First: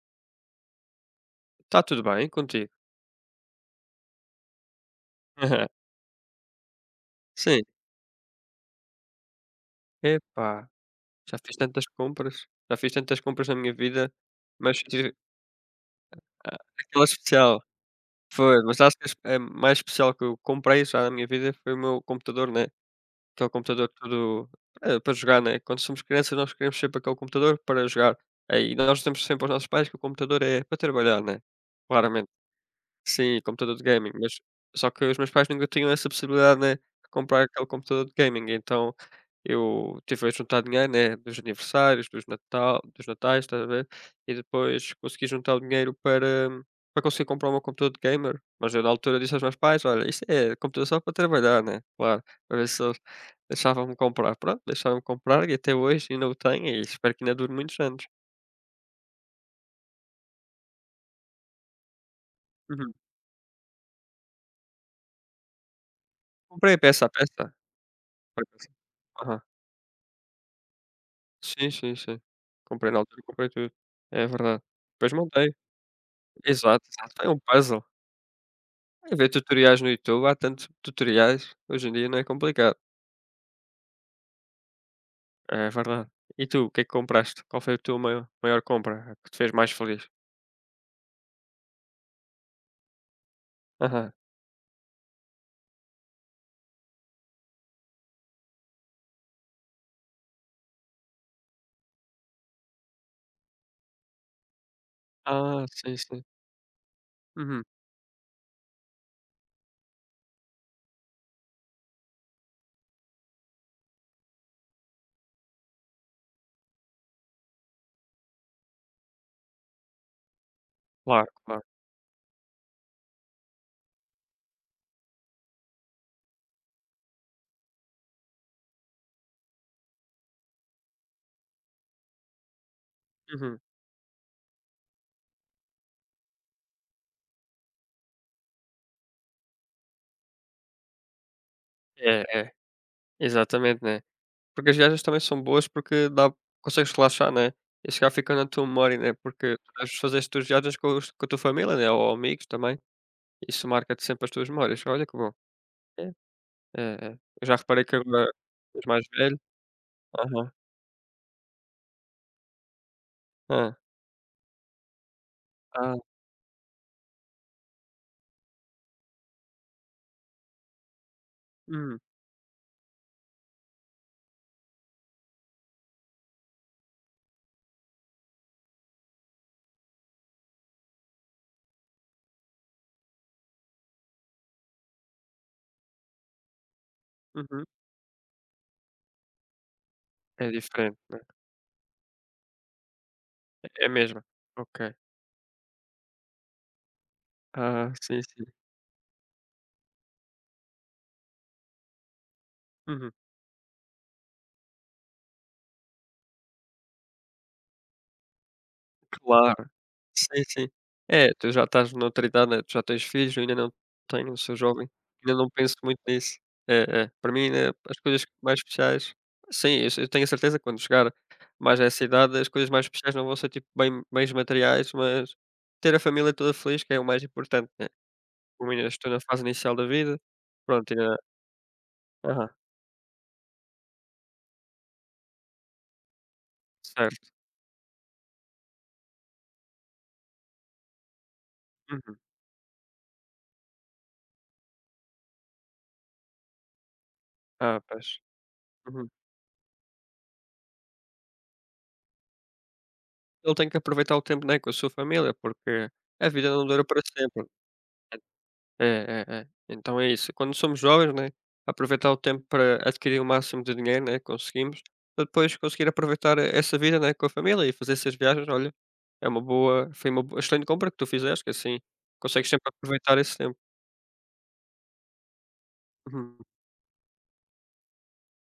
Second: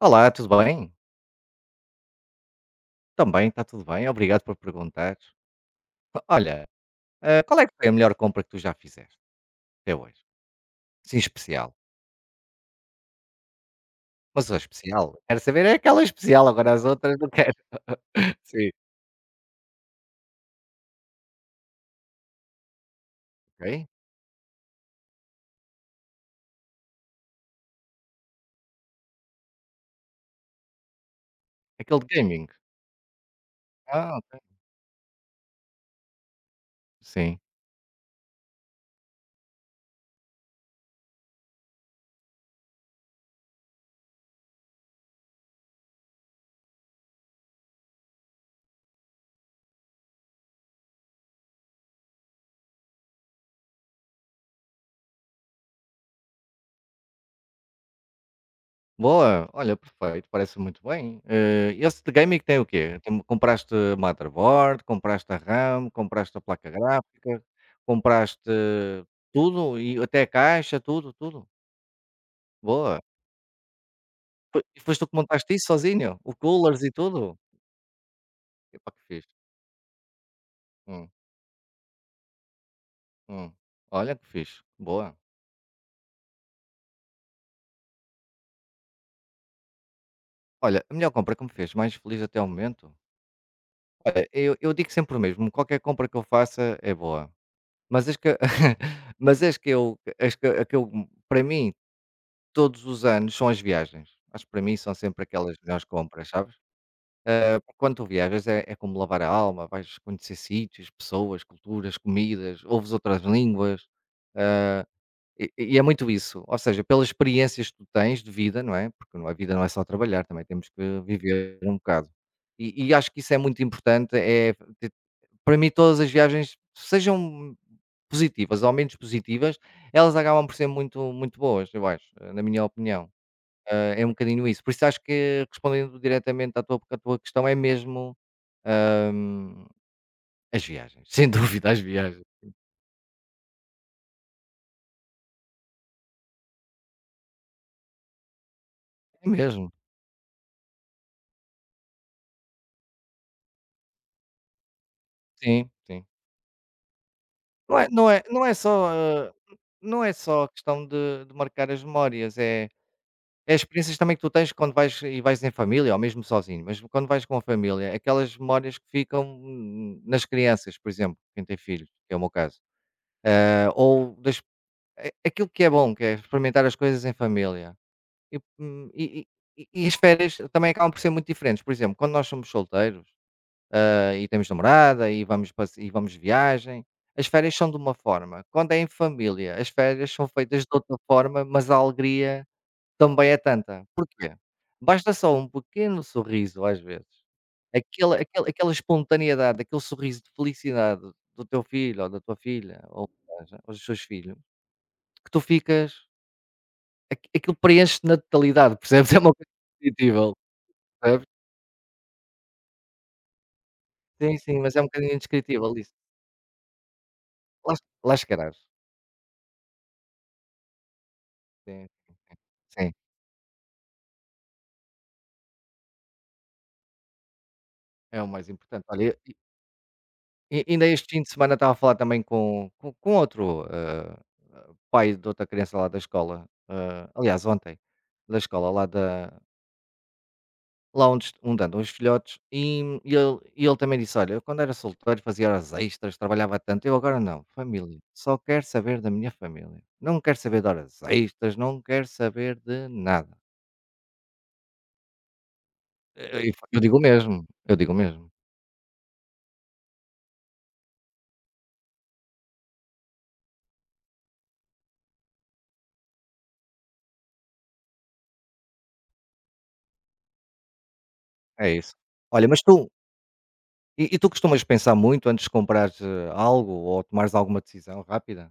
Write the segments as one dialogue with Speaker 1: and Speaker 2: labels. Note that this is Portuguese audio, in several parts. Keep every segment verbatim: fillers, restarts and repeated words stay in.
Speaker 1: Olá, tudo bem?
Speaker 2: Está tudo bem contigo?
Speaker 1: Também, está tudo bem, obrigado por perguntar.
Speaker 2: Aham.
Speaker 1: Olha, eh, qual
Speaker 2: Sim.
Speaker 1: é que foi a melhor compra que tu já fizeste até hoje?
Speaker 2: Epá,
Speaker 1: Sim,
Speaker 2: já fiz
Speaker 1: especial.
Speaker 2: tantas compras, já fiz tantas compras na minha vida,
Speaker 1: Mas a
Speaker 2: mas tive
Speaker 1: especial, quero saber é aquela especial,
Speaker 2: a
Speaker 1: agora as
Speaker 2: aquela
Speaker 1: outras não quero.
Speaker 2: especial. Foi,
Speaker 1: Sim,
Speaker 2: mas acho que as a mais especial que eu comprei já na minha vida foi o meu computador, né, aquele
Speaker 1: ok.
Speaker 2: computador todo, eh, para jogar, né, quando somos crianças nós queremos sempre aquele computador para jogar. Aí nós temos sempre aos nossos pais que o computador é para trabalhar, né,
Speaker 1: Aquele de
Speaker 2: claramente.
Speaker 1: gaming.
Speaker 2: Sim, computador de gaming,
Speaker 1: Ah, ok.
Speaker 2: mas só que os meus pais nunca tinham essa possibilidade, né, de
Speaker 1: Sim.
Speaker 2: comprar aquele computador de gaming, então eu tive a juntar dinheiro, né, dos aniversários, dos Natal dos natais, estás a ver, e depois consegui juntar o dinheiro para para conseguir comprar o computador de gamer, mas eu na altura disse aos meus pais: "Olha, isto é computador só para trabalhar, né", claro, para ver se eles deixavam-me comprar. Pronto, deixavam me comprar e até hoje ainda o tenho e espero que ainda dure muitos anos.
Speaker 1: Boa, olha, perfeito, parece muito bem. Eh, esse de gaming tem o
Speaker 2: Uhum.
Speaker 1: quê? Tem- compraste motherboard, compraste a RAM, compraste a placa
Speaker 2: Comprei peça a
Speaker 1: gráfica,
Speaker 2: peça.
Speaker 1: compraste
Speaker 2: Foi peça.
Speaker 1: tudo, e até a caixa, tudo, tudo.
Speaker 2: Sim, sim, sim. Comprei na
Speaker 1: Boa.
Speaker 2: altura, comprei tudo. É
Speaker 1: Foi,
Speaker 2: verdade.
Speaker 1: e foste tu
Speaker 2: Depois
Speaker 1: que montaste
Speaker 2: montei.
Speaker 1: isso sozinho? O coolers
Speaker 2: Exato,
Speaker 1: e tudo?
Speaker 2: exato. É um puzzle.
Speaker 1: Epá, que
Speaker 2: É ver
Speaker 1: fixe.
Speaker 2: tutoriais no YouTube, há tantos
Speaker 1: Hum,
Speaker 2: tutoriais, hoje em dia não é complicado.
Speaker 1: hum. Olha que fixe, boa.
Speaker 2: É verdade. E tu, o que é que compraste? Qual foi a tua maior maior compra, a que te fez mais feliz?
Speaker 1: Olha, a melhor compra que me fez mais feliz até o momento,
Speaker 2: Aham.
Speaker 1: olha, eu eu digo sempre o mesmo, qualquer compra que eu faça é boa, mas as que mas as que eu as que a que eu para mim, todos os anos são as viagens. Acho que para mim são sempre aquelas
Speaker 2: Ah,
Speaker 1: melhores
Speaker 2: sim, sim.
Speaker 1: compras, sabes? Eh,
Speaker 2: Uhum.
Speaker 1: porque quando tu viajas é é como lavar a alma, vais conhecer sítios, pessoas, culturas, comidas, ouves outras línguas. E e é muito isso, ou seja, pelas experiências que tu tens de vida, não é, porque não a vida não é só trabalhar, também temos que
Speaker 2: Claro,
Speaker 1: viver
Speaker 2: claro.
Speaker 1: um bocado. E e acho que isso é muito importante. É t Para mim todas as viagens, sejam positivas ou menos positivas, elas acabam por ser muito muito boas, eu acho, eh, na minha opinião.
Speaker 2: Uhum.
Speaker 1: Hã, é um bocadinho isso. Por isso acho que, respondendo diretamente à tua à tua questão, é mesmo, hã, as viagens, sem dúvida as viagens.
Speaker 2: É, é. Exatamente, né. Porque as viagens também são boas porque dá consegues relaxar, né, e se calhar fica na tua memória, né,
Speaker 1: É
Speaker 2: porque
Speaker 1: mesmo.
Speaker 2: tu deves fazer as tuas viagens com os com a tua família, né, ou amigos também. Isso marca-te sempre as tuas memórias. Olha que bom.
Speaker 1: Sim,
Speaker 2: É,
Speaker 1: sim.
Speaker 2: é, é. Eu já
Speaker 1: Não
Speaker 2: reparei
Speaker 1: é
Speaker 2: que
Speaker 1: não é
Speaker 2: agora
Speaker 1: não é
Speaker 2: és
Speaker 1: só,
Speaker 2: mais
Speaker 1: hã,
Speaker 2: velho.
Speaker 1: não é só a
Speaker 2: Aham.
Speaker 1: questão de de marcar as memórias, é é as
Speaker 2: Hã.
Speaker 1: experiências também que tu tens quando vais e vais em família
Speaker 2: Ah,
Speaker 1: ou mesmo sozinho, mas quando vais com a família, aquelas memórias que ficam, hum, nas crianças, por exemplo, quem tem filhos,
Speaker 2: hum,
Speaker 1: que é o meu caso, hã, ou das a aquilo que é bom, que é experimentar as coisas em família. E, hum, e e e e as férias também acabam por ser muito diferentes. Por exemplo, quando nós somos solteiros ah, e temos namorada e vamos, passe- e vamos de viagem. As férias
Speaker 2: uhum.
Speaker 1: são de uma forma. Quando é em família, as férias são
Speaker 2: É
Speaker 1: feitas de outra
Speaker 2: diferente, né.
Speaker 1: forma, mas a alegria também é
Speaker 2: É
Speaker 1: tanta.
Speaker 2: a mesma.
Speaker 1: Porquê?
Speaker 2: Ok.
Speaker 1: Basta só um pequeno sorriso, às vezes.
Speaker 2: Ah,
Speaker 1: Aquela,
Speaker 2: sim, sim.
Speaker 1: aquela, aquela espontaneidade, aquele sorriso de felicidade do teu filho ou da tua filha, ou
Speaker 2: Uhum.
Speaker 1: seja, ou dos teus filhos, que tu ficas. aqu- Aquilo preenche na totalidade, percebes? É uma coisa
Speaker 2: Claro.
Speaker 1: indescritível,
Speaker 2: Sim, sim.
Speaker 1: percebes?
Speaker 2: É, tu já estás noutra idade, né, tu já tens filhos, eu ainda não tenho,
Speaker 1: Sim,
Speaker 2: sou
Speaker 1: sim, mas é um
Speaker 2: jovem,
Speaker 1: bocadinho
Speaker 2: ainda não
Speaker 1: indescritível
Speaker 2: penso
Speaker 1: isso.
Speaker 2: muito nisso. É, é, para mim, né,
Speaker 1: Lá,
Speaker 2: as
Speaker 1: lá
Speaker 2: coisas
Speaker 1: chegarás.
Speaker 2: mais especiais sim, eu eu tenho a certeza que quando chegar mais a
Speaker 1: Sim,
Speaker 2: essa idade, as coisas mais
Speaker 1: sim.
Speaker 2: especiais não vão ser, tipo, bem bens materiais, mas ter a família toda feliz, que é o mais importante, né.
Speaker 1: É o mais
Speaker 2: Como
Speaker 1: importante.
Speaker 2: ainda estou
Speaker 1: Olha,
Speaker 2: na
Speaker 1: e
Speaker 2: fase inicial da vida,
Speaker 1: e ainda
Speaker 2: pronto,
Speaker 1: este
Speaker 2: ainda
Speaker 1: fim de semana estava a falar também
Speaker 2: aham,
Speaker 1: com com com outro, ah, pai de outra criança lá da escola, ah,
Speaker 2: certo.
Speaker 1: aliás ontem, da escola lá da lá onde est- onde andam os
Speaker 2: Uhum.
Speaker 1: filhotes, e e ele e ele também disse: "Olha, eu quando era solteiro fazia horas extras, trabalhava tanto, eu agora não,
Speaker 2: Ah,
Speaker 1: família,
Speaker 2: pois.
Speaker 1: só quero saber
Speaker 2: Uhum.
Speaker 1: da minha família, não quero saber de horas extras, não quero saber de nada".
Speaker 2: Então tenho que aproveitar o tempo, né, com a sua família, porque a
Speaker 1: Eh,
Speaker 2: vida
Speaker 1: eu
Speaker 2: não
Speaker 1: eu
Speaker 2: dura
Speaker 1: digo
Speaker 2: para
Speaker 1: o mesmo,
Speaker 2: sempre.
Speaker 1: eu digo o mesmo.
Speaker 2: É, é, é. Então é isso. Quando somos jovens, né, aproveitar o tempo para adquirir o máximo de dinheiro, né, conseguimos, para depois conseguir aproveitar essa vida, né, com a família e fazer essas viagens. Olha, é uma boa, foi uma bo- excelente compra que tu fizeste, que
Speaker 1: É
Speaker 2: assim
Speaker 1: isso. Olha,
Speaker 2: consegues
Speaker 1: mas
Speaker 2: sempre
Speaker 1: tu
Speaker 2: aproveitar esse tempo.
Speaker 1: E e tu costumas pensar muito antes de comprares, eh,
Speaker 2: Uhum.
Speaker 1: algo ou tomares alguma decisão rápida?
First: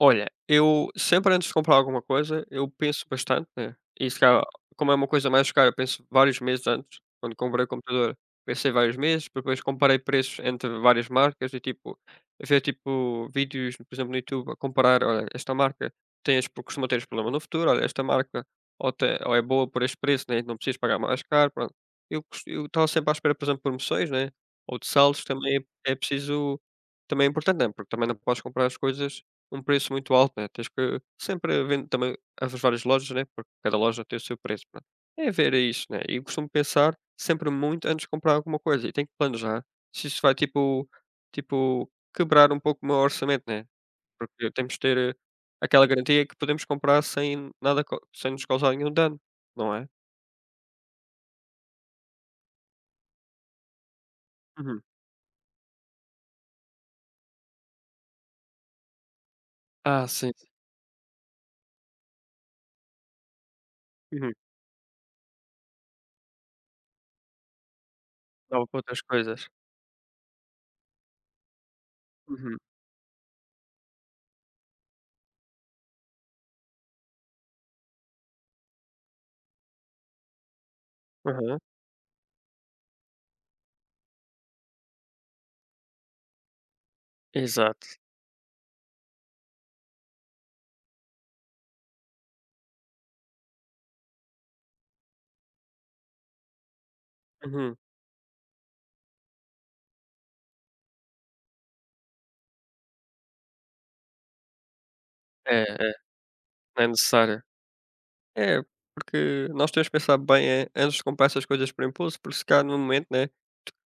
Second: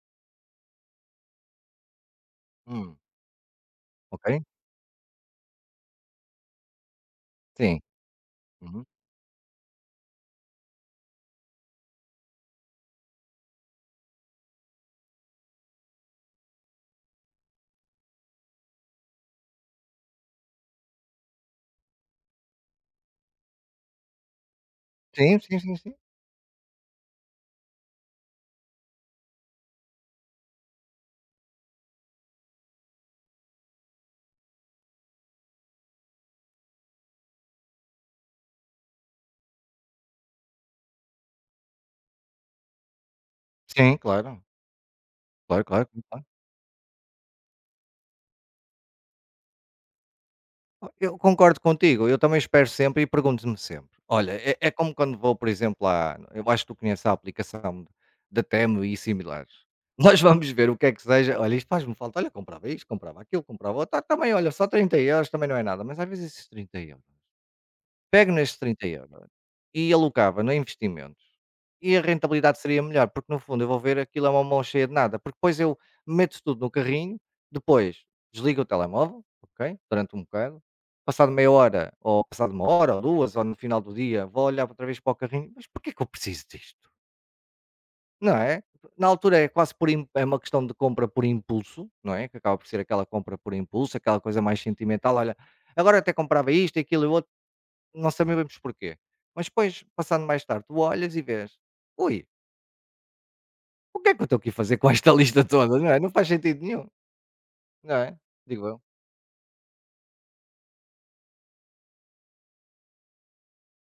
Speaker 2: Olha, eu sempre antes de comprar alguma coisa, eu
Speaker 1: Hum,
Speaker 2: penso bastante, né, e se
Speaker 1: ok.
Speaker 2: calhar, como é uma coisa mais cara, eu penso vários meses antes. Quando comprei o
Speaker 1: Sim.
Speaker 2: computador, pensei
Speaker 1: Uhum.
Speaker 2: vários meses, depois comparei preços entre várias marcas e, tipo, ver, tipo, vídeos, por exemplo, no YouTube, a comparar, olha, esta marca tem este porque costuma ter este problema no futuro, olha, esta marca ou, te- ou é boa por este preço, né, não precisas pagar mais caro, pronto. Eu cos- eu estava sempre à espera, por exemplo, de promoções, né, ou de saldos,
Speaker 1: Sim,
Speaker 2: também
Speaker 1: sim,
Speaker 2: é
Speaker 1: sim, sim.
Speaker 2: é preciso, também é importante, né, porque também não podes comprar as coisas um preço muito alto, né, tens que sempre vendo também as várias lojas, né, porque cada loja tem o seu preço, pronto. É ver é isso, né, e costumo pensar sempre muito antes de comprar alguma coisa e tenho que planejar se isso vai, tipo tipo, quebrar um pouco o meu orçamento, né,
Speaker 1: Sim, claro.
Speaker 2: porque temos de ter, eh,
Speaker 1: Claro,
Speaker 2: aquela
Speaker 1: claro, claro.
Speaker 2: garantia que podemos comprar sem nada co sem nos causar nenhum dano, não é?
Speaker 1: Oh, eu concordo contigo, eu também espero sempre e pergunto-me sempre. Olha, é é
Speaker 2: Uhum.
Speaker 1: como quando vou, por exemplo, lá. Eu acho que tu conheces a aplicação da Temu e similares.
Speaker 2: Ah,
Speaker 1: Nós
Speaker 2: sim, sim.
Speaker 1: vamos ver o que é que seja, olha, isto faz-me falta, olha, comprava isto, comprava aquilo, comprava outro, ah, também,
Speaker 2: Uhum.
Speaker 1: olha, só trinta euros, também não é nada, mas às vezes esses trinta euros, pego nestes
Speaker 2: Dava para
Speaker 1: trinta
Speaker 2: outras
Speaker 1: euros
Speaker 2: coisas.
Speaker 1: e alocava no investimento. E a
Speaker 2: Uhum.
Speaker 1: rentabilidade seria melhor, porque no fundo eu vou ver aquilo, é uma mão cheia de nada, porque depois eu meto tudo no carrinho, depois desligo o telemóvel, ok? Durante um bocado, passado meia
Speaker 2: Aham.
Speaker 1: hora, ou passado uma hora, ou duas, ou no final do dia, vou olhar outra vez para o carrinho, mas porquê que eu preciso disto?
Speaker 2: Exato.
Speaker 1: Não é? Na altura é quase por im- é uma questão de compra por impulso, não é? Que acaba por ser aquela compra por impulso, aquela coisa mais sentimental, olha, agora até comprava isto, aquilo e outro,
Speaker 2: Uhum.
Speaker 1: não sabemos porquê. Mas depois, passando mais tarde, tu olhas e vês, ui, o que é que eu estou aqui a fazer com esta lista
Speaker 2: É,
Speaker 1: toda, não
Speaker 2: é,
Speaker 1: é? Não faz sentido
Speaker 2: não
Speaker 1: nenhum,
Speaker 2: é necessário.
Speaker 1: não é?
Speaker 2: É,
Speaker 1: Digo eu.
Speaker 2: porque nós temos que pensar bem eh, antes de comprar essas coisas por impulso, porque se calhar no momento, né?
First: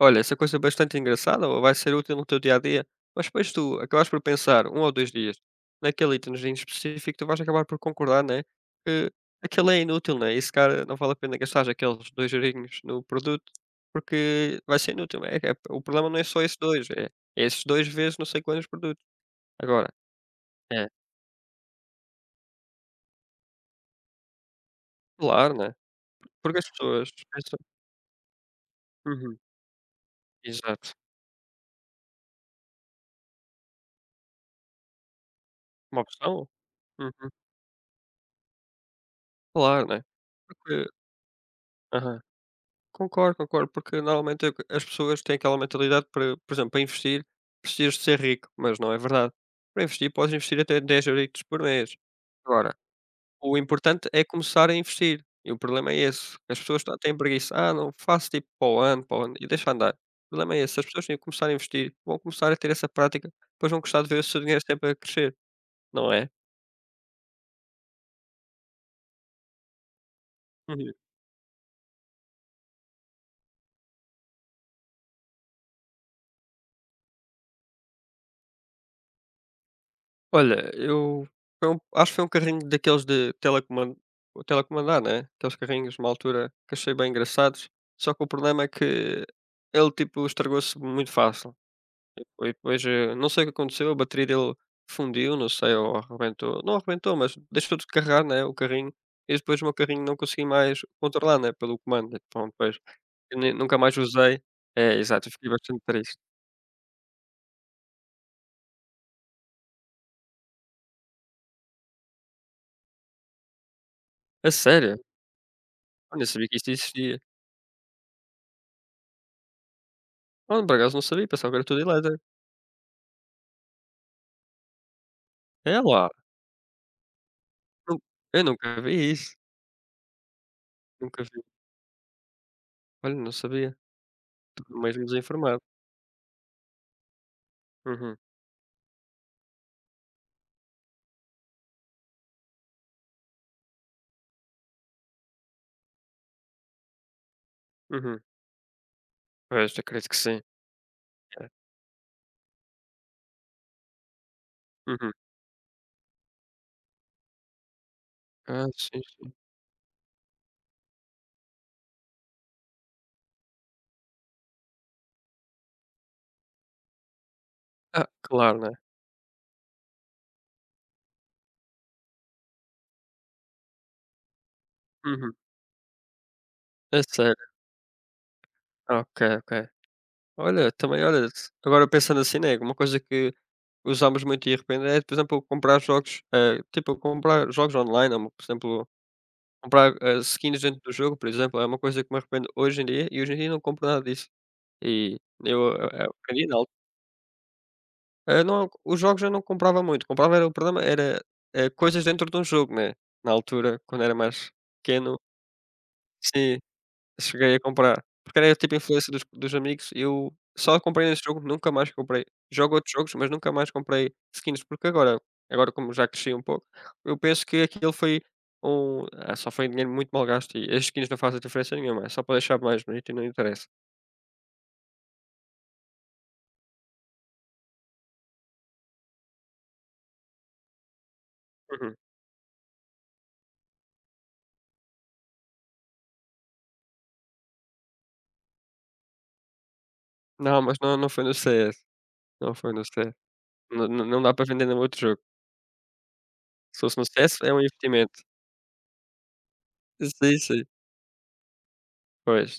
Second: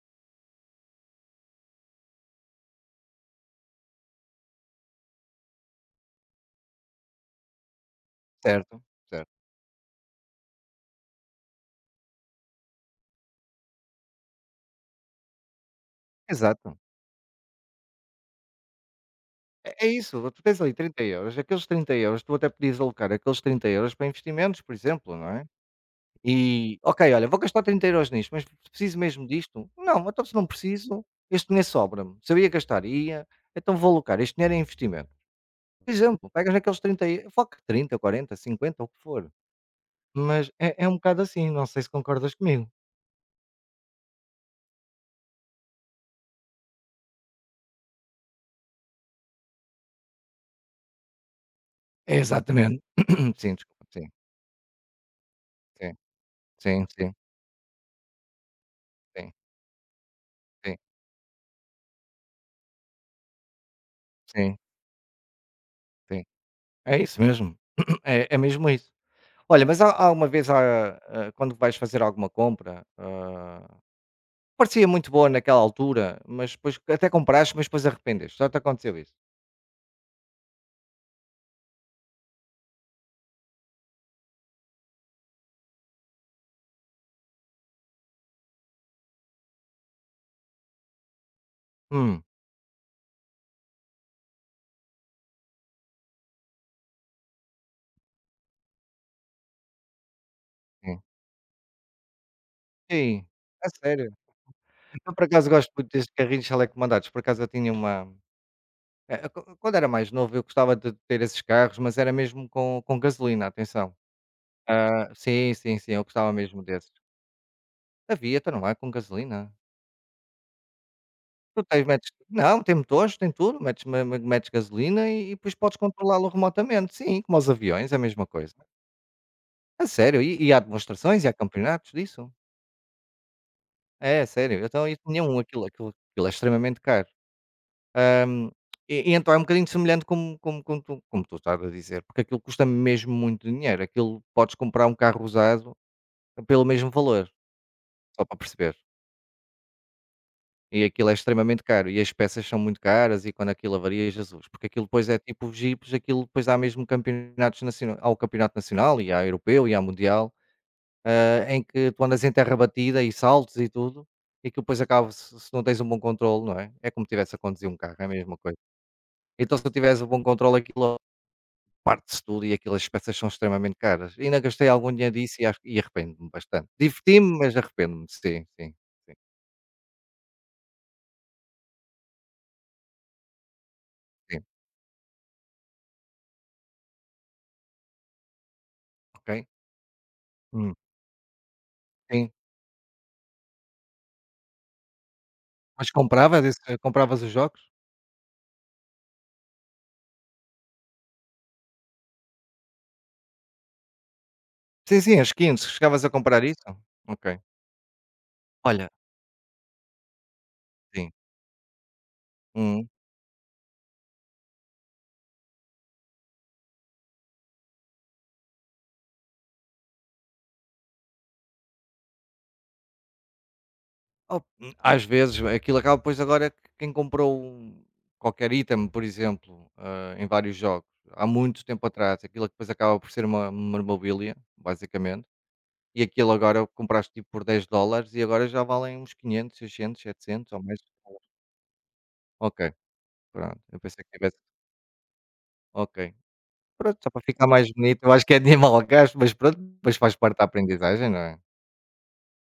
Speaker 2: Olha, essa coisa é bastante engraçada ou vai ser útil no teu dia a dia, mas depois tu acabas por pensar um ou dois dias naquele itemzinho específico, tu vais acabar por concordar, né?
Speaker 1: Certo,
Speaker 2: Que
Speaker 1: certo.
Speaker 2: aquele é inútil, né? E se calhar não vale a pena gastar aqueles dois eurinhos no produto, porque vai ser inútil, né. É, o problema não é só esses
Speaker 1: Exato.
Speaker 2: dois, é, é esses dois vezes não sei quantos produtos.
Speaker 1: É é
Speaker 2: Agora,
Speaker 1: isso, tu tens ali
Speaker 2: é
Speaker 1: trinta euros, aqueles trinta euros, tu até podias alocar aqueles trinta euros para investimentos, por exemplo, não é?
Speaker 2: claro, né? Porque as
Speaker 1: E,
Speaker 2: pessoas
Speaker 1: ok, olha, vou
Speaker 2: pensam.
Speaker 1: gastar trinta euros nisto, mas preciso mesmo
Speaker 2: Uhum,
Speaker 1: disto? Não, então se não
Speaker 2: exato.
Speaker 1: preciso, este dinheiro sobra-me. Se eu gastar, ia, então vou alocar este dinheiro em investimento. Por
Speaker 2: Uma
Speaker 1: exemplo,
Speaker 2: opção?
Speaker 1: pegas naqueles
Speaker 2: Uhum.
Speaker 1: trinta euros€, foca trinta, quarenta, cinquenta, o que for.
Speaker 2: Claro, né,
Speaker 1: Mas é
Speaker 2: porque
Speaker 1: é um bocado assim, não sei se
Speaker 2: aham.
Speaker 1: concordas comigo.
Speaker 2: Concordo, concordo, porque normalmente eu as pessoas têm aquela mentalidade para, por exemplo, para investir, precisas de ser rico, mas não é verdade. Para investir, podes investir até dez euros por mês. Agora,
Speaker 1: Exatamente. Sim,
Speaker 2: o
Speaker 1: desculpa. Sim,
Speaker 2: importante é começar a investir, e o problema é esse. As pessoas
Speaker 1: sim,
Speaker 2: ta
Speaker 1: sim,
Speaker 2: têm preguiça: "Ah, não, faço tipo para o ano, para o
Speaker 1: sim,
Speaker 2: ano", e deixa andar. O problema é
Speaker 1: sim, sim,
Speaker 2: esse, as pessoas têm que começar a investir, vão começar a ter essa prática, depois vão gostar de ver o seu
Speaker 1: sim,
Speaker 2: dinheiro sempre a crescer, não
Speaker 1: sim.
Speaker 2: é?
Speaker 1: É isso mesmo. É é mesmo isso. Olha, mas há há uma vez,
Speaker 2: Uhum.
Speaker 1: há hã, quando vais fazer alguma compra, hã, parecia muito boa naquela altura, mas depois até compraste, mas depois arrependeste. Já te aconteceu isso?
Speaker 2: Olha, eu foi um acho que foi um carrinho daqueles de telecoman telecomandar, né, aqueles carrinhos uma altura que achei bem engraçados, só que o problema é que ele, tipo, estragou-se muito fácil. E
Speaker 1: Hum,
Speaker 2: depo depois, eh, não sei o que aconteceu, a bateria dele fundiu, não sei, ou arrebentou não arrebentou, mas deixou de carregar, né, o carrinho, e depois o meu carrinho não consegui mais
Speaker 1: sim.
Speaker 2: controlar, né, pelo comando. Então depois
Speaker 1: Sim,
Speaker 2: eu nem
Speaker 1: a
Speaker 2: nunca mais
Speaker 1: sério.
Speaker 2: usei. É,
Speaker 1: Eu por
Speaker 2: exato, eu
Speaker 1: acaso
Speaker 2: fiquei
Speaker 1: gosto
Speaker 2: bastante
Speaker 1: muito desses
Speaker 2: triste.
Speaker 1: carrinhos telecomandados. Por acaso eu tinha uma eh, quan quando era mais novo, eu gostava de ter esses carros, mas era mesmo com com gasolina, atenção.
Speaker 2: A sério?
Speaker 1: Ah, sim, sim, sim, eu
Speaker 2: Eu nem
Speaker 1: gostava
Speaker 2: sabia que
Speaker 1: mesmo
Speaker 2: isso
Speaker 1: desses.
Speaker 2: existia.
Speaker 1: Havia, então não é com gasolina.
Speaker 2: Olha, por acaso não sabia, pensava que
Speaker 1: Tu
Speaker 2: era tudo
Speaker 1: tens metes
Speaker 2: elétrico.
Speaker 1: não, tem motores, tem tudo, metes me me metes gasolina e e depois podes
Speaker 2: É lá,
Speaker 1: controlá-lo remotamente. Sim, como os aviões, é
Speaker 2: nu
Speaker 1: a mesma
Speaker 2: eu
Speaker 1: coisa.
Speaker 2: nunca vi isso,
Speaker 1: A sério, e e há
Speaker 2: nunca
Speaker 1: demonstrações e há
Speaker 2: vi.
Speaker 1: campeonatos disso.
Speaker 2: Olha, não sabia,
Speaker 1: É, a sério,
Speaker 2: estou
Speaker 1: então eu
Speaker 2: mesmo
Speaker 1: tinha um,
Speaker 2: desinformado.
Speaker 1: aquilo aquilo aquilo é extremamente caro.
Speaker 2: Uhum,
Speaker 1: Hum, e e então é um bocadinho semelhante como como como tu como tu estás a dizer, porque aquilo custa mesmo muito dinheiro, aquilo podes comprar um carro usado pelo mesmo valor,
Speaker 2: uhum.
Speaker 1: só para perceber.
Speaker 2: Pois, acredito que sim.
Speaker 1: E aquilo é
Speaker 2: É.
Speaker 1: extremamente caro, e as peças são muito caras, e quando aquilo avaria, Jesus, porque aquilo depois
Speaker 2: Uhum.
Speaker 1: é tipo os jipes, aquilo depois há mesmo campeonatos naciona há o campeonato
Speaker 2: Ah,
Speaker 1: nacional,
Speaker 2: sim,
Speaker 1: e há
Speaker 2: sim.
Speaker 1: europeu e há mundial, hã, em que tu andas em terra batida e saltos e tudo, e que depois acaba se se não tens um bom controle, não é? É como tivesse a conduzir um carro, é
Speaker 2: Ah,
Speaker 1: a mesma coisa.
Speaker 2: claro, né.
Speaker 1: Então se eu tivesse um bom controle, aquilo parte-se tudo, e aquelas peças são extremamente caras. E ainda gastei algum dinheiro
Speaker 2: Uhum.
Speaker 1: disso e acho e arrependo-me bastante.
Speaker 2: É
Speaker 1: Diverti-me,
Speaker 2: sério?
Speaker 1: mas arrependo-me. Sim, sim,
Speaker 2: Ah,
Speaker 1: sim,
Speaker 2: ok, ok. Olha, também olha, s agora pensando assim, né, uma coisa que usamos
Speaker 1: sim.
Speaker 2: muito e arrependo é, por exemplo, comprar jogos, eh, tipo, comprar jogos online ou, por exemplo,
Speaker 1: Ok?
Speaker 2: comprar, eh, skins
Speaker 1: Hum.
Speaker 2: dentro do jogo, por exemplo, é uma coisa que me
Speaker 1: Sim.
Speaker 2: arrependo hoje em dia e hoje em dia não compro nada disso. E eu,
Speaker 1: Mas
Speaker 2: eh,
Speaker 1: compravas
Speaker 2: aprendi na.
Speaker 1: esse eh, compravas os jogos?
Speaker 2: Eh, não, os jogos eu não comprava muito, comprava era o problema era, eh, coisas dentro de um jogo, né, na altura, quando era mais
Speaker 1: Sim,
Speaker 2: pequeno
Speaker 1: sim, as skins. Chegavas a comprar
Speaker 2: sim,
Speaker 1: isso? Ok.
Speaker 2: cheguei a comprar. Porque era tipo a
Speaker 1: Olha,
Speaker 2: influência dos dos amigos e eu só comprei
Speaker 1: sim.
Speaker 2: nesse jogo, nunca mais comprei. Jogo
Speaker 1: Uhum.
Speaker 2: outros jogos, mas nunca mais comprei skins, porque agora agora como já cresci um pouco, eu penso que aquilo foi um ah, só foi um dinheiro muito mal gasto e as skins não fazem diferença nenhuma, é só para deixar mais bonito e não interessa.
Speaker 1: Op Às vezes aquilo acaba, pois agora que quem comprou um- qualquer item, por exemplo, hã, em vários jogos, há muito tempo
Speaker 2: Uhum.
Speaker 1: atrás, aquilo é que depois acaba por ser uma memorabilia, basicamente, e aquilo agora compraste tipo por dez dólares e agora já valem uns quinhentos, seiscentos, setecentos
Speaker 2: Não,
Speaker 1: ou
Speaker 2: mas
Speaker 1: mais.
Speaker 2: não não foi no C S, não
Speaker 1: Ok,
Speaker 2: foi no C S.
Speaker 1: pronto, eu
Speaker 2: Não
Speaker 1: pensei
Speaker 2: não
Speaker 1: que
Speaker 2: não dá
Speaker 1: tivesse,
Speaker 2: para vender no outro jogo.
Speaker 1: ok.
Speaker 2: Se fosse
Speaker 1: Pronto,
Speaker 2: no
Speaker 1: só para
Speaker 2: C S
Speaker 1: ficar
Speaker 2: é um
Speaker 1: mais bonito, eu
Speaker 2: investimento.
Speaker 1: acho que é de mau gasto, mas pronto, depois faz parte
Speaker 2: Sim,
Speaker 1: da
Speaker 2: sim.
Speaker 1: aprendizagem, não é?
Speaker 2: Pois,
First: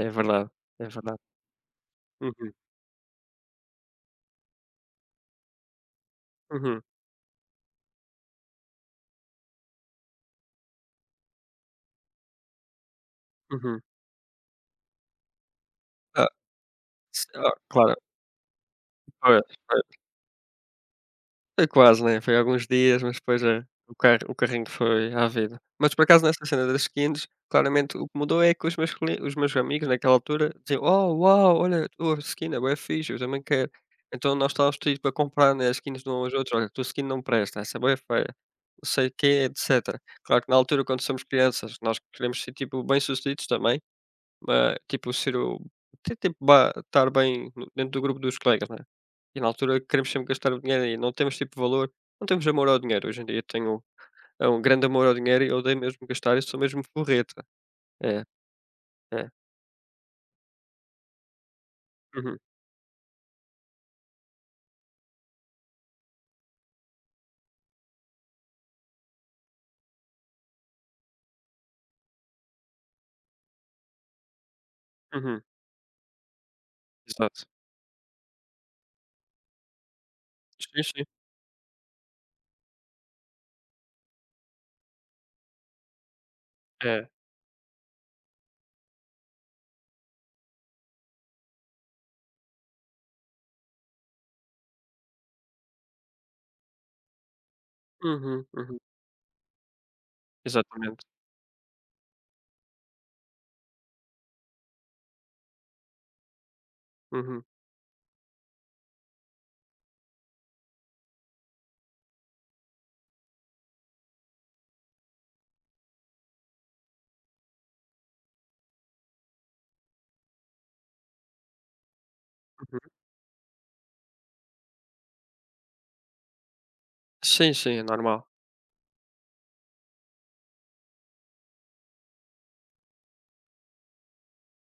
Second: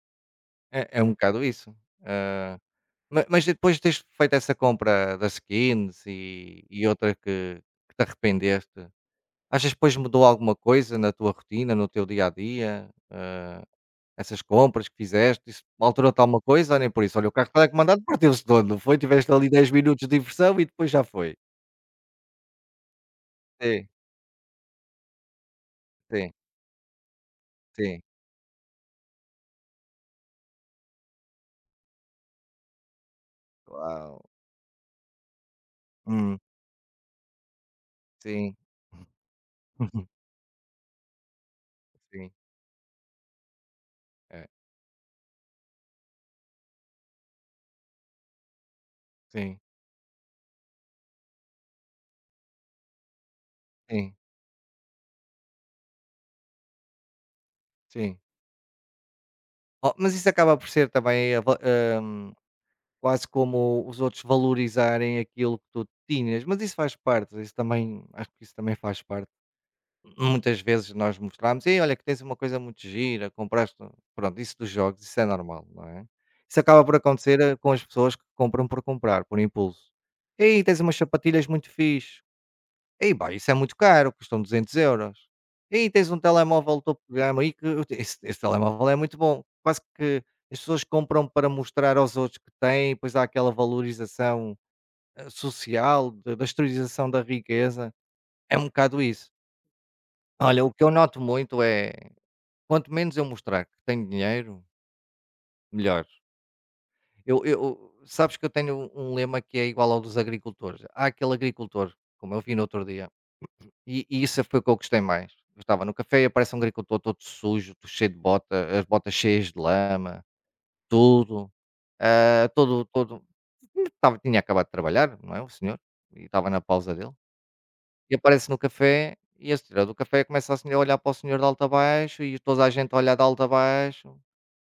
Speaker 2: é verdade, é
Speaker 1: É é um
Speaker 2: verdade.
Speaker 1: bocado isso.
Speaker 2: Uhum,
Speaker 1: Ah, ma mas depois de teres feito essa compra da skins e
Speaker 2: uhum,
Speaker 1: e outra que que te arrependeste, achas que depois mudou alguma coisa na tua rotina, no teu dia a dia? Ah,
Speaker 2: uhum.
Speaker 1: essas compras que fizeste, isso alterou-te
Speaker 2: Ah,
Speaker 1: alguma coisa ou nem por isso?
Speaker 2: s
Speaker 1: Olha, o carro
Speaker 2: ah,
Speaker 1: estava
Speaker 2: claro.
Speaker 1: comandado, partiu-se todo, não foi? Tiveste
Speaker 2: Pois,
Speaker 1: ali dez
Speaker 2: pois.
Speaker 1: minutos de diversão e depois já foi.
Speaker 2: Foi quase, né, foi alguns dias, mas depois, eh,
Speaker 1: Sim,
Speaker 2: o carro o carrinho foi à vida. Mas por acaso
Speaker 1: sim,
Speaker 2: nessa cena das skins, claramente
Speaker 1: sim.
Speaker 2: o que mudou é que os meus cole os meus amigos naquela altura diziam: "Oh, uau, olha, a tua skin é bué fixe, eu também quero".
Speaker 1: Uau!
Speaker 2: Então nós estávamos todos para comprar, né, as skins de um aos
Speaker 1: Hum,
Speaker 2: outros: "Olha, a tua skin não presta, essa é bué feia".
Speaker 1: sim.
Speaker 2: Não sei o quê, etcétera. Claro que na altura, quando somos crianças, nós
Speaker 1: Sim.
Speaker 2: queremos ser, tipo, bem-sucedidos também,
Speaker 1: É,
Speaker 2: mas tipo, ser o ter tipo ba estar bem no dentro do grupo dos colegas, né. E na
Speaker 1: sim,
Speaker 2: altura queremos sempre gastar o dinheiro e não temos, tipo, valor não temos amor ao dinheiro. Hoje em dia tenho,
Speaker 1: sim,
Speaker 2: eh, um grande amor ao dinheiro e eu odeio mesmo gastar e sou mesmo forreta.
Speaker 1: sim.
Speaker 2: É, é.
Speaker 1: Oh, mas isso acaba por ser também a va- hum,
Speaker 2: Uhum,
Speaker 1: quase como os outros valorizarem aquilo que tu tinhas, mas isso faz parte, isso também, acho que isso também faz parte. Muitas vezes nós mostramos: "Ei, olha que tens uma coisa muito gira, compraste, um-". Pronto, isso dos jogos, isso é
Speaker 2: uhum.
Speaker 1: normal, não é? Isso acaba por acontecer
Speaker 2: Exato.
Speaker 1: eh, com as pessoas que compram por comprar, por impulso. Ei, tens
Speaker 2: Sim,
Speaker 1: umas
Speaker 2: sim.
Speaker 1: sapatilhas muito fixe. Ei, pá, isso é muito caro, custam duzentos euros. E tens um telemóvel topo
Speaker 2: É.
Speaker 1: de gama aí, que esse esse telemóvel é muito bom. Quase que as pessoas compram para mostrar aos outros que têm, pois há aquela valorização, eh, social, da da exteriorização da riqueza,
Speaker 2: Uhum,
Speaker 1: é um
Speaker 2: uhum.
Speaker 1: bocado isso. Olha, o que eu
Speaker 2: Exatamente.
Speaker 1: noto muito é, quanto menos eu mostrar que tenho dinheiro, melhor. Eu
Speaker 2: Uhum,
Speaker 1: eu sabes que eu tenho um um lema que é igual ao dos agricultores. Há aquele agricultor, como eu vi no outro dia. E e isso foi o que eu gostei mais. Eu estava no café e aparece um agricultor todo sujo, todo cheio de bota, as botas cheias de lama, tudo, ah,
Speaker 2: uhum.
Speaker 1: todo todo estava tinha acabado de trabalhar, não é, o senhor, e estava na pausa dele,
Speaker 2: Sim, sim, é
Speaker 1: e
Speaker 2: normal.
Speaker 1: aparece no café, e a senhora do café começa a senhora a olhar para o senhor de alto a baixo, e toda a gente a olhar de alto a baixo,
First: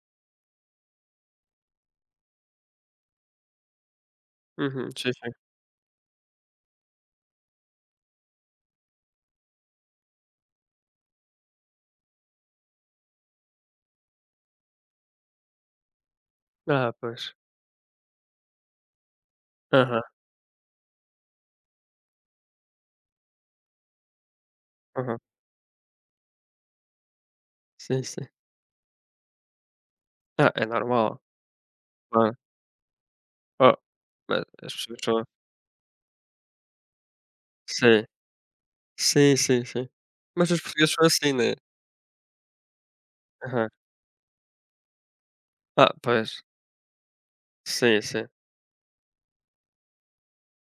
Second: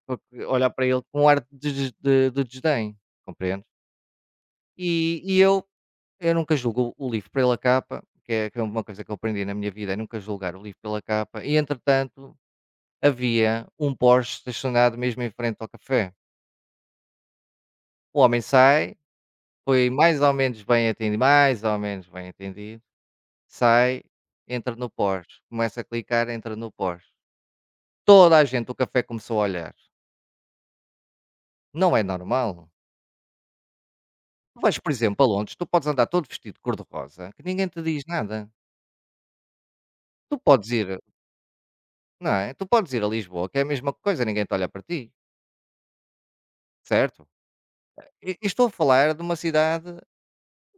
Speaker 1: porque olhar para ele com um ar de des- de de desdém, compreende?
Speaker 2: Uhum, sim,
Speaker 1: E
Speaker 2: sim.
Speaker 1: e eu eu nunca julgo o livro pela capa, que é que é uma coisa que eu aprendi na minha vida, é nunca julgar o livro pela capa, e entretanto havia um Porsche estacionado mesmo em frente ao café.
Speaker 2: Ah, pois.
Speaker 1: O homem sai, foi
Speaker 2: Aham,
Speaker 1: mais ou menos bem atendi mais ou menos bem atendido, sai, entra no
Speaker 2: aham.
Speaker 1: Porsche, começa a clicar, entra no Porsche.
Speaker 2: Sim, sim.
Speaker 1: Toda a gente do café começou a olhar.
Speaker 2: Ah, é normal,
Speaker 1: Não é
Speaker 2: claro.
Speaker 1: normal.
Speaker 2: Oh, mas
Speaker 1: Tu
Speaker 2: as
Speaker 1: vais, por
Speaker 2: pessoas
Speaker 1: exemplo,
Speaker 2: são
Speaker 1: a Londres, tu podes andar todo vestido de cor-de-rosa, que ninguém te diz
Speaker 2: sim,
Speaker 1: nada.
Speaker 2: sim, sim, sim.
Speaker 1: Tu
Speaker 2: Mas os
Speaker 1: podes
Speaker 2: portugueses
Speaker 1: ir
Speaker 2: são assim, né.
Speaker 1: Não é? Tu podes ir a Lisboa, que é
Speaker 2: Aham.
Speaker 1: a mesma coisa, ninguém te olha para ti,
Speaker 2: Ah, pois.
Speaker 1: certo?
Speaker 2: Sim, sim.
Speaker 1: E e estou a falar de uma cidade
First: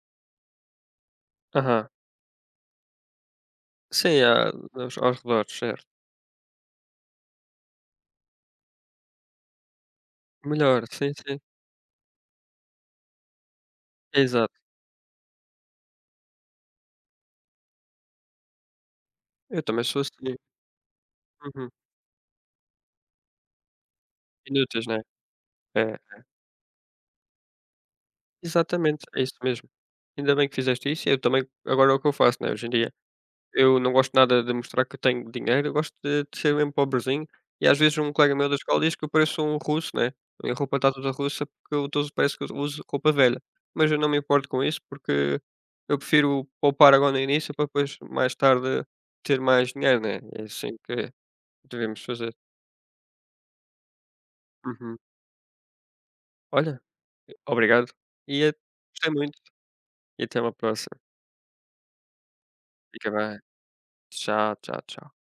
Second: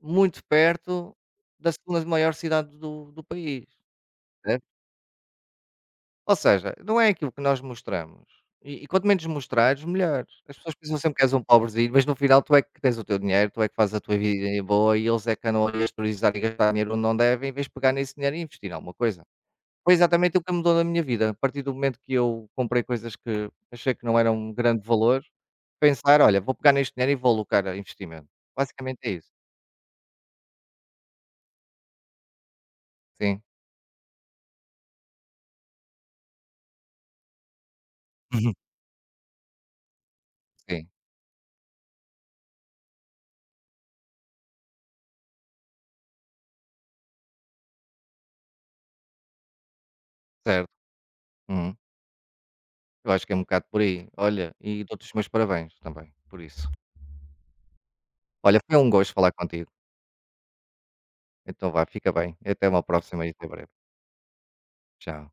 Speaker 1: muito perto da
Speaker 2: Aham.
Speaker 1: segunda maior cidade do do país,
Speaker 2: Sim, há
Speaker 1: certo?
Speaker 2: aos aos redores, certo.
Speaker 1: Ou seja, não é aquilo que nós mostramos, e e quanto menos mostrares, melhor. As pessoas
Speaker 2: Melhor,
Speaker 1: pensam
Speaker 2: sim,
Speaker 1: sempre que és
Speaker 2: sim.
Speaker 1: um pobrezinho, mas no final tu é que tens o teu dinheiro, tu é que fazes a tua
Speaker 2: Exato.
Speaker 1: vida boa, e eles é que andam a gastar e gastar dinheiro onde não devem, em vez de pegar nesse dinheiro e investir em alguma coisa.
Speaker 2: Eu também
Speaker 1: Foi
Speaker 2: sou assim.
Speaker 1: exatamente o que mudou na minha vida. A partir
Speaker 2: Uhum.
Speaker 1: do momento que eu comprei coisas que achei que não eram um grande
Speaker 2: Inúteis, né.
Speaker 1: valor,
Speaker 2: É.
Speaker 1: pensar: "Olha, vou pegar neste dinheiro e vou alocar a investimento". Basicamente
Speaker 2: Exatamente,
Speaker 1: é
Speaker 2: é
Speaker 1: isso.
Speaker 2: isso mesmo. Ainda bem que fizeste isso e eu também agora é o que eu faço, né, hoje em dia.
Speaker 1: Sim.
Speaker 2: Eu não gosto nada de mostrar que eu tenho dinheiro, eu gosto de de ser mesmo pobrezinho, e às vezes um colega meu
Speaker 1: Uhum.
Speaker 2: da escola diz que eu pareço um russo, né, a minha roupa
Speaker 1: Sim,
Speaker 2: está toda russa porque eu tô parece que eu uso roupa velha, mas eu não me importo com isso, porque eu prefiro poupar agora no início para depois mais tarde ter mais dinheiro, né, é
Speaker 1: certo.
Speaker 2: assim que
Speaker 1: Uhum.
Speaker 2: devemos fazer.
Speaker 1: Eu acho que é um bocado por aí. Olha, e
Speaker 2: Uhum.
Speaker 1: dou-te os meus parabéns também, por isso.
Speaker 2: Olha, obrigado, e a
Speaker 1: Olha, foi um
Speaker 2: gostei
Speaker 1: gosto falar
Speaker 2: muito,
Speaker 1: contigo.
Speaker 2: e até uma próxima.
Speaker 1: Então vá, fica bem. Até uma
Speaker 2: Fica
Speaker 1: próxima e
Speaker 2: bem.
Speaker 1: até breve.
Speaker 2: Tchau, tchau, tchau.
Speaker 1: Tchau.